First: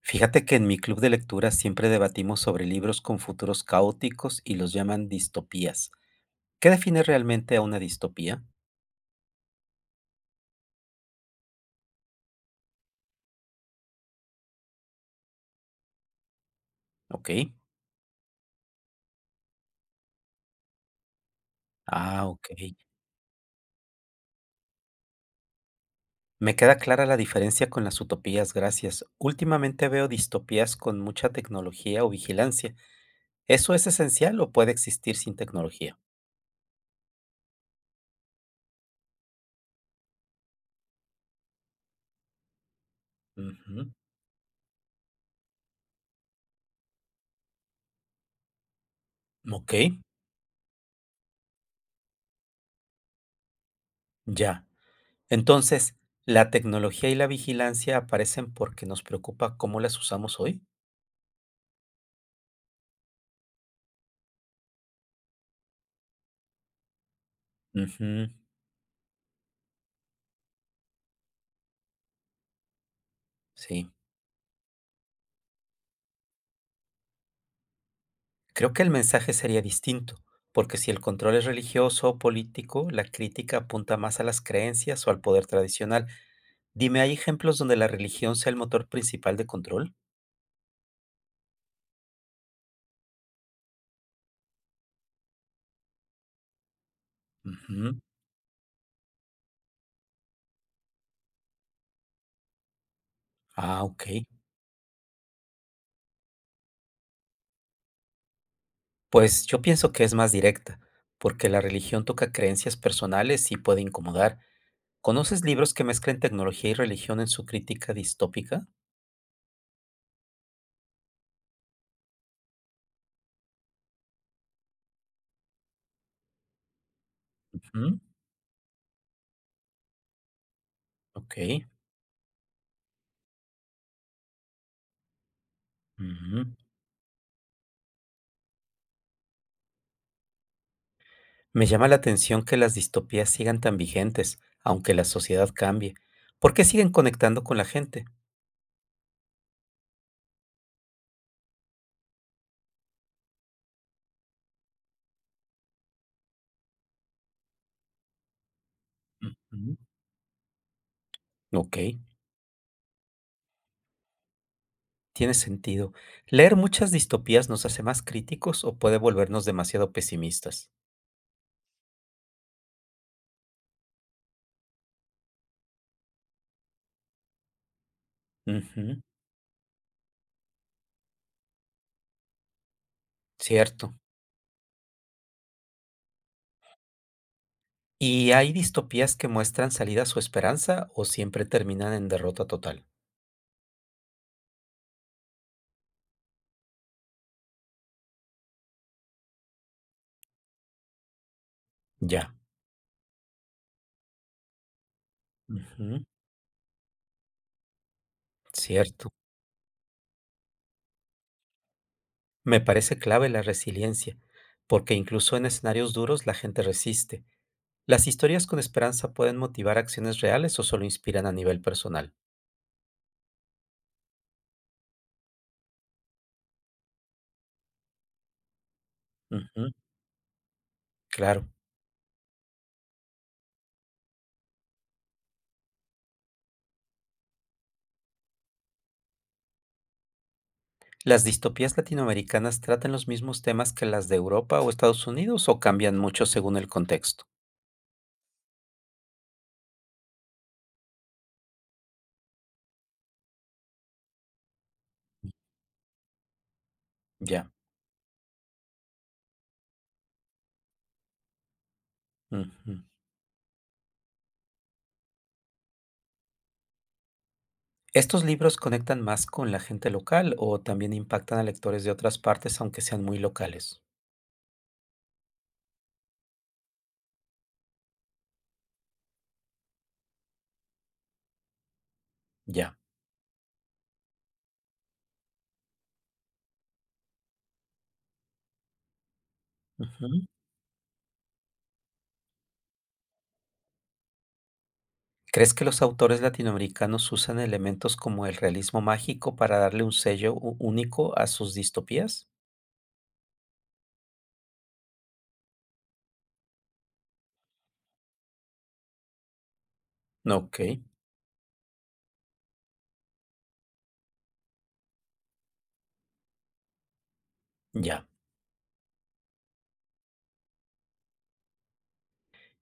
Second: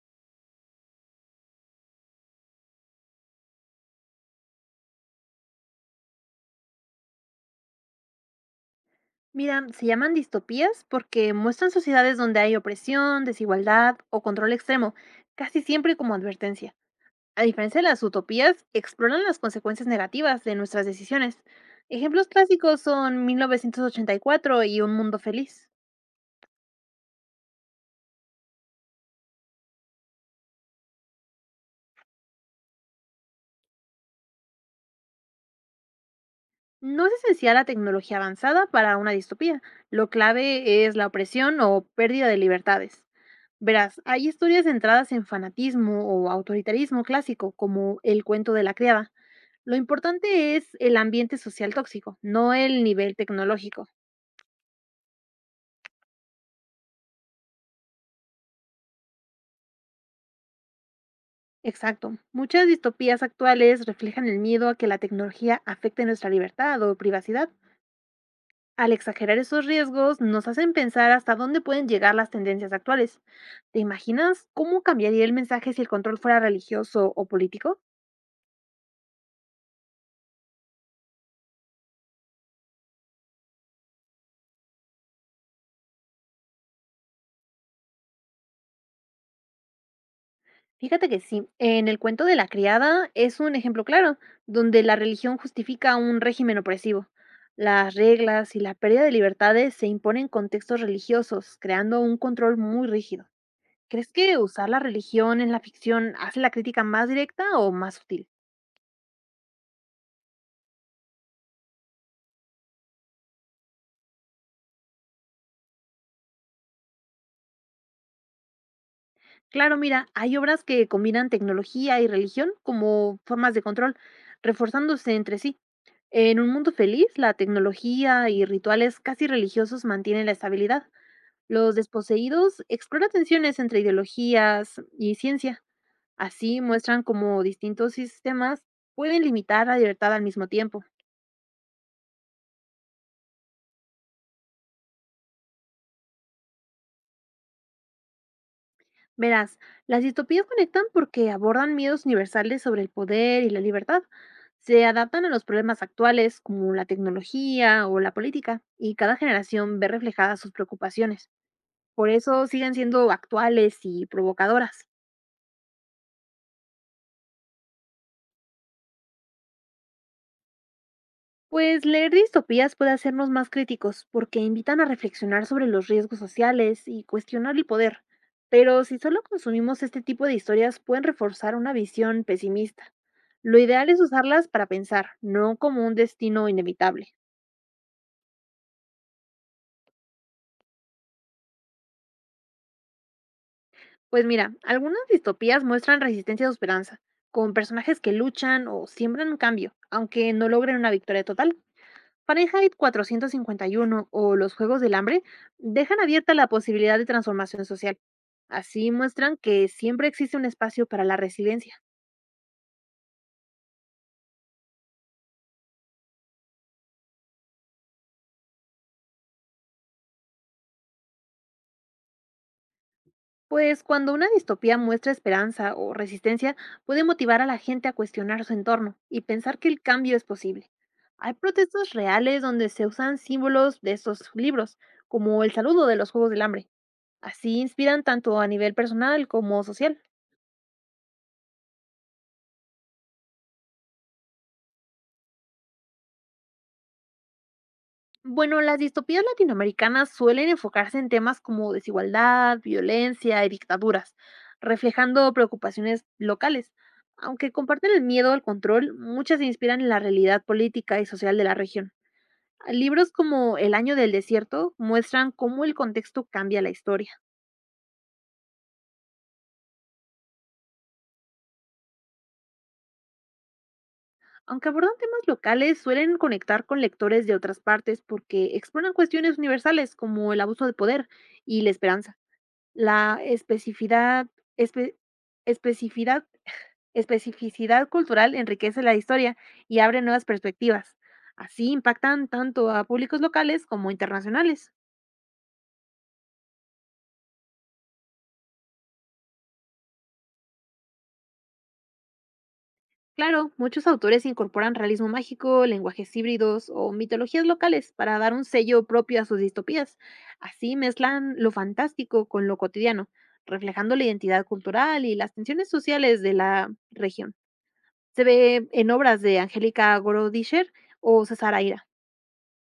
Fíjate que en mi club de lectura siempre debatimos sobre libros con futuros caóticos y los llaman distopías. ¿Qué define realmente a una distopía? Mira, se llaman distopías porque muestran sociedades donde hay opresión, desigualdad o control extremo, casi siempre como advertencia. Ok. A diferencia de las utopías, exploran las consecuencias negativas de nuestras decisiones. Ah, Ejemplos ok. clásicos son 1984 y cuatro y Un Mundo Feliz. Me queda clara la diferencia con las utopías, gracias. Últimamente veo distopías con mucha tecnología o vigilancia. ¿Eso es esencial o puede existir sin tecnología? No es esencial la tecnología avanzada para una distopía. Lo clave es la opresión o pérdida de libertades. Ujú. Verás, hay historias centradas en fanatismo o autoritarismo clásico, como El cuento de la criada. Ok, Lo importante es el ambiente social tóxico, no el nivel tecnológico. ya. Entonces, ¿la tecnología y la vigilancia aparecen porque nos preocupa cómo las usamos hoy? Exacto. Muchas distopías actuales reflejan el miedo a que la tecnología afecte nuestra libertad o privacidad. Ujú. Al exagerar esos riesgos, nos hacen pensar hasta dónde pueden llegar las tendencias actuales. ¿Te Sí. imaginas cómo cambiaría el mensaje si el control fuera religioso o político? Creo que el mensaje sería distinto, porque si el control es religioso o político, la crítica apunta más a las creencias o al poder tradicional. Dime, ¿hay ejemplos donde la religión sea el motor principal de control? Fíjate que sí, en el cuento de la criada es un ejemplo claro, donde la religión justifica un régimen opresivo. Las Ujú. reglas y la pérdida de libertades se imponen contextos religiosos, creando un control muy rígido. Ah, ok. ¿Crees que usar la religión en la ficción hace la crítica más directa o más sutil? Pues yo pienso que es más directa, porque la religión toca creencias personales y puede incomodar. ¿Conoces libros que mezclen tecnología y religión en su crítica distópica? Claro, mira, hay obras que combinan tecnología y religión como formas de control, reforzándose entre sí. En un mundo feliz, la Ujú. tecnología y rituales casi religiosos mantienen la estabilidad. Ok. Los desposeídos exploran tensiones entre ideologías y ciencia. Ujú. Así muestran cómo distintos sistemas pueden limitar la libertad al mismo tiempo. Me llama la atención que las distopías sigan tan vigentes, aunque la sociedad cambie. ¿Por qué siguen conectando con la gente? Verás, las distopías conectan porque abordan miedos universales sobre el poder y la libertad. Se adaptan a los problemas actuales como la tecnología o la política y cada Ujú. generación ve reflejadas sus preocupaciones. Ok, Por eso siguen siendo actuales y provocadoras. tiene sentido. ¿Leer muchas distopías nos hace más críticos o puede volvernos demasiado pesimistas? Pues leer distopías puede hacernos más críticos porque invitan a reflexionar sobre los riesgos sociales y cuestionar el poder. Pero Ujú. si solo consumimos este tipo de historias pueden reforzar una visión pesimista. Lo ideal Cierto. es usarlas para pensar, no como un destino inevitable. ¿Y hay distopías que muestran salidas o esperanza o siempre terminan en derrota total? Pues mira, algunas distopías muestran resistencia o esperanza, con personajes que luchan o siembran un cambio, aunque no logren una victoria total. Ya. Fahrenheit 451 o los Juegos del Hambre dejan Ujú. abierta la posibilidad de transformación social. Así Cierto. muestran que siempre existe un espacio para la resiliencia. Me parece clave la resiliencia, porque incluso en escenarios duros la gente resiste. Las historias con esperanza pueden motivar acciones reales o solo inspiran a nivel personal. Pues cuando una distopía muestra esperanza o resistencia, puede motivar a la gente a cuestionar su entorno y pensar que Ujú, el cambio es posible. Hay claro. protestas reales donde se usan símbolos de estos libros, como el saludo de los Juegos del Hambre. Así inspiran tanto a nivel personal como social. ¿Las distopías latinoamericanas tratan los mismos temas que las de Europa o Estados Unidos o cambian mucho según el contexto? Bueno, las distopías latinoamericanas suelen enfocarse en temas como desigualdad, violencia y dictaduras, reflejando preocupaciones locales. Ya. Aunque comparten el miedo al control, muchas se inspiran en la realidad política y social de la región. Ujú. Libros como El año del desierto muestran cómo el contexto cambia la historia. ¿Estos libros conectan más con la gente local o también impactan a lectores de otras partes aunque sean muy locales? Aunque abordan temas locales, suelen conectar con lectores de otras partes porque exploran cuestiones universales como el abuso de poder y la esperanza. Ya. La especificidad espe especificidad especificidad cultural enriquece la historia y abre Ujú. nuevas perspectivas. Así impactan tanto a públicos locales como internacionales. ¿Crees que los autores latinoamericanos usan elementos como el realismo mágico para darle un sello único a sus distopías? Claro, muchos autores incorporan realismo mágico, lenguajes híbridos o mitologías locales para dar un sello propio a sus distopías. Ok, Así mezclan lo fantástico con lo cotidiano, reflejando la identidad cultural y las tensiones sociales de la región. ya. Se ve en obras de Angélica Gorodischer o César Aira.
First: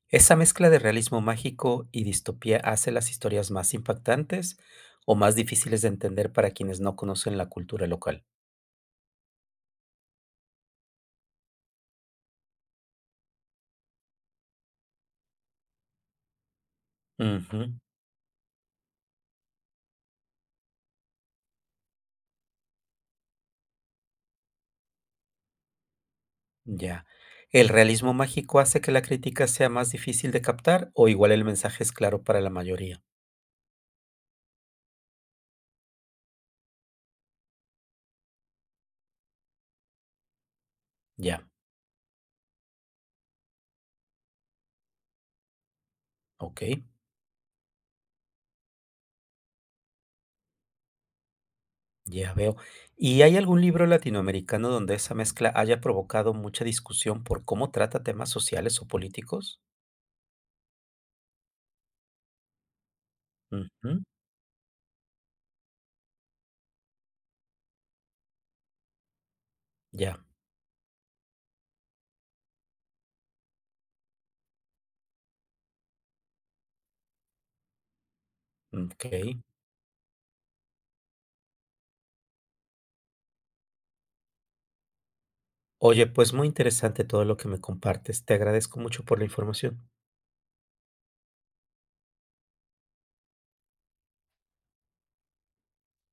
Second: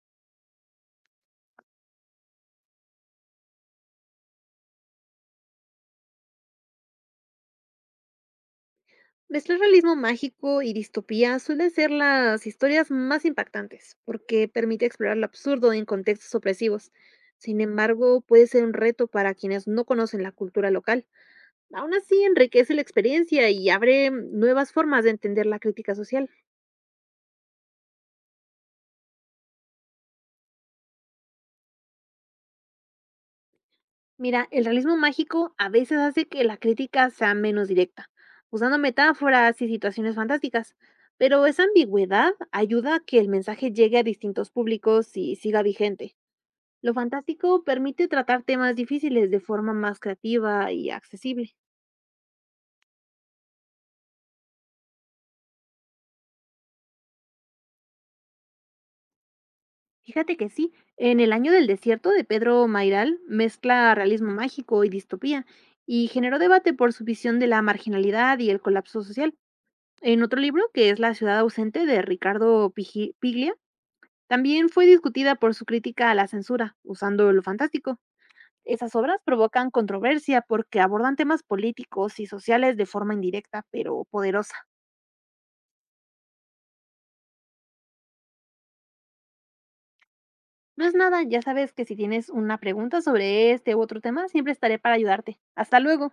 Esa mezcla de realismo mágico y distopía hace las historias más impactantes o más difíciles de entender para quienes no conocen la cultura local. Mezclar realismo mágico y distopía suele ser las historias más impactantes, porque permite explorar lo absurdo en contextos opresivos. Ujú, Sin embargo, puede ser un reto para quienes no conocen la cultura local. Aún así, enriquece la experiencia y abre nuevas formas de entender la crítica social. ya. ¿El realismo mágico hace que la crítica sea más difícil de captar o igual el mensaje es claro para la mayoría? Mira, el realismo mágico a veces hace que la crítica sea menos directa, usando metáforas y situaciones fantásticas, Ya, pero esa ambigüedad ayuda a que el mensaje llegue a distintos públicos y siga vigente. ok, Lo fantástico permite tratar temas difíciles de forma más creativa y accesible. ya veo. ¿Y hay algún libro latinoamericano donde esa mezcla haya provocado mucha discusión por cómo trata temas sociales o políticos? Fíjate que sí, en El Año del Desierto de Pedro Mairal mezcla Ujú, realismo mágico y distopía y generó debate por su visión de la marginalidad y el colapso social. ya, En otro libro, que es La ciudad ausente de Ricardo Piglia, también fue discutida por su crítica a la censura, usando lo fantástico. Esas ok. obras provocan controversia porque abordan temas políticos y sociales de forma indirecta, pero poderosa. Oye, pues muy interesante todo lo que me compartes. Te agradezco mucho por la información. Más nada, ya sabes que si tienes una pregunta sobre este u otro tema, siempre estaré para ayudarte. Hasta luego.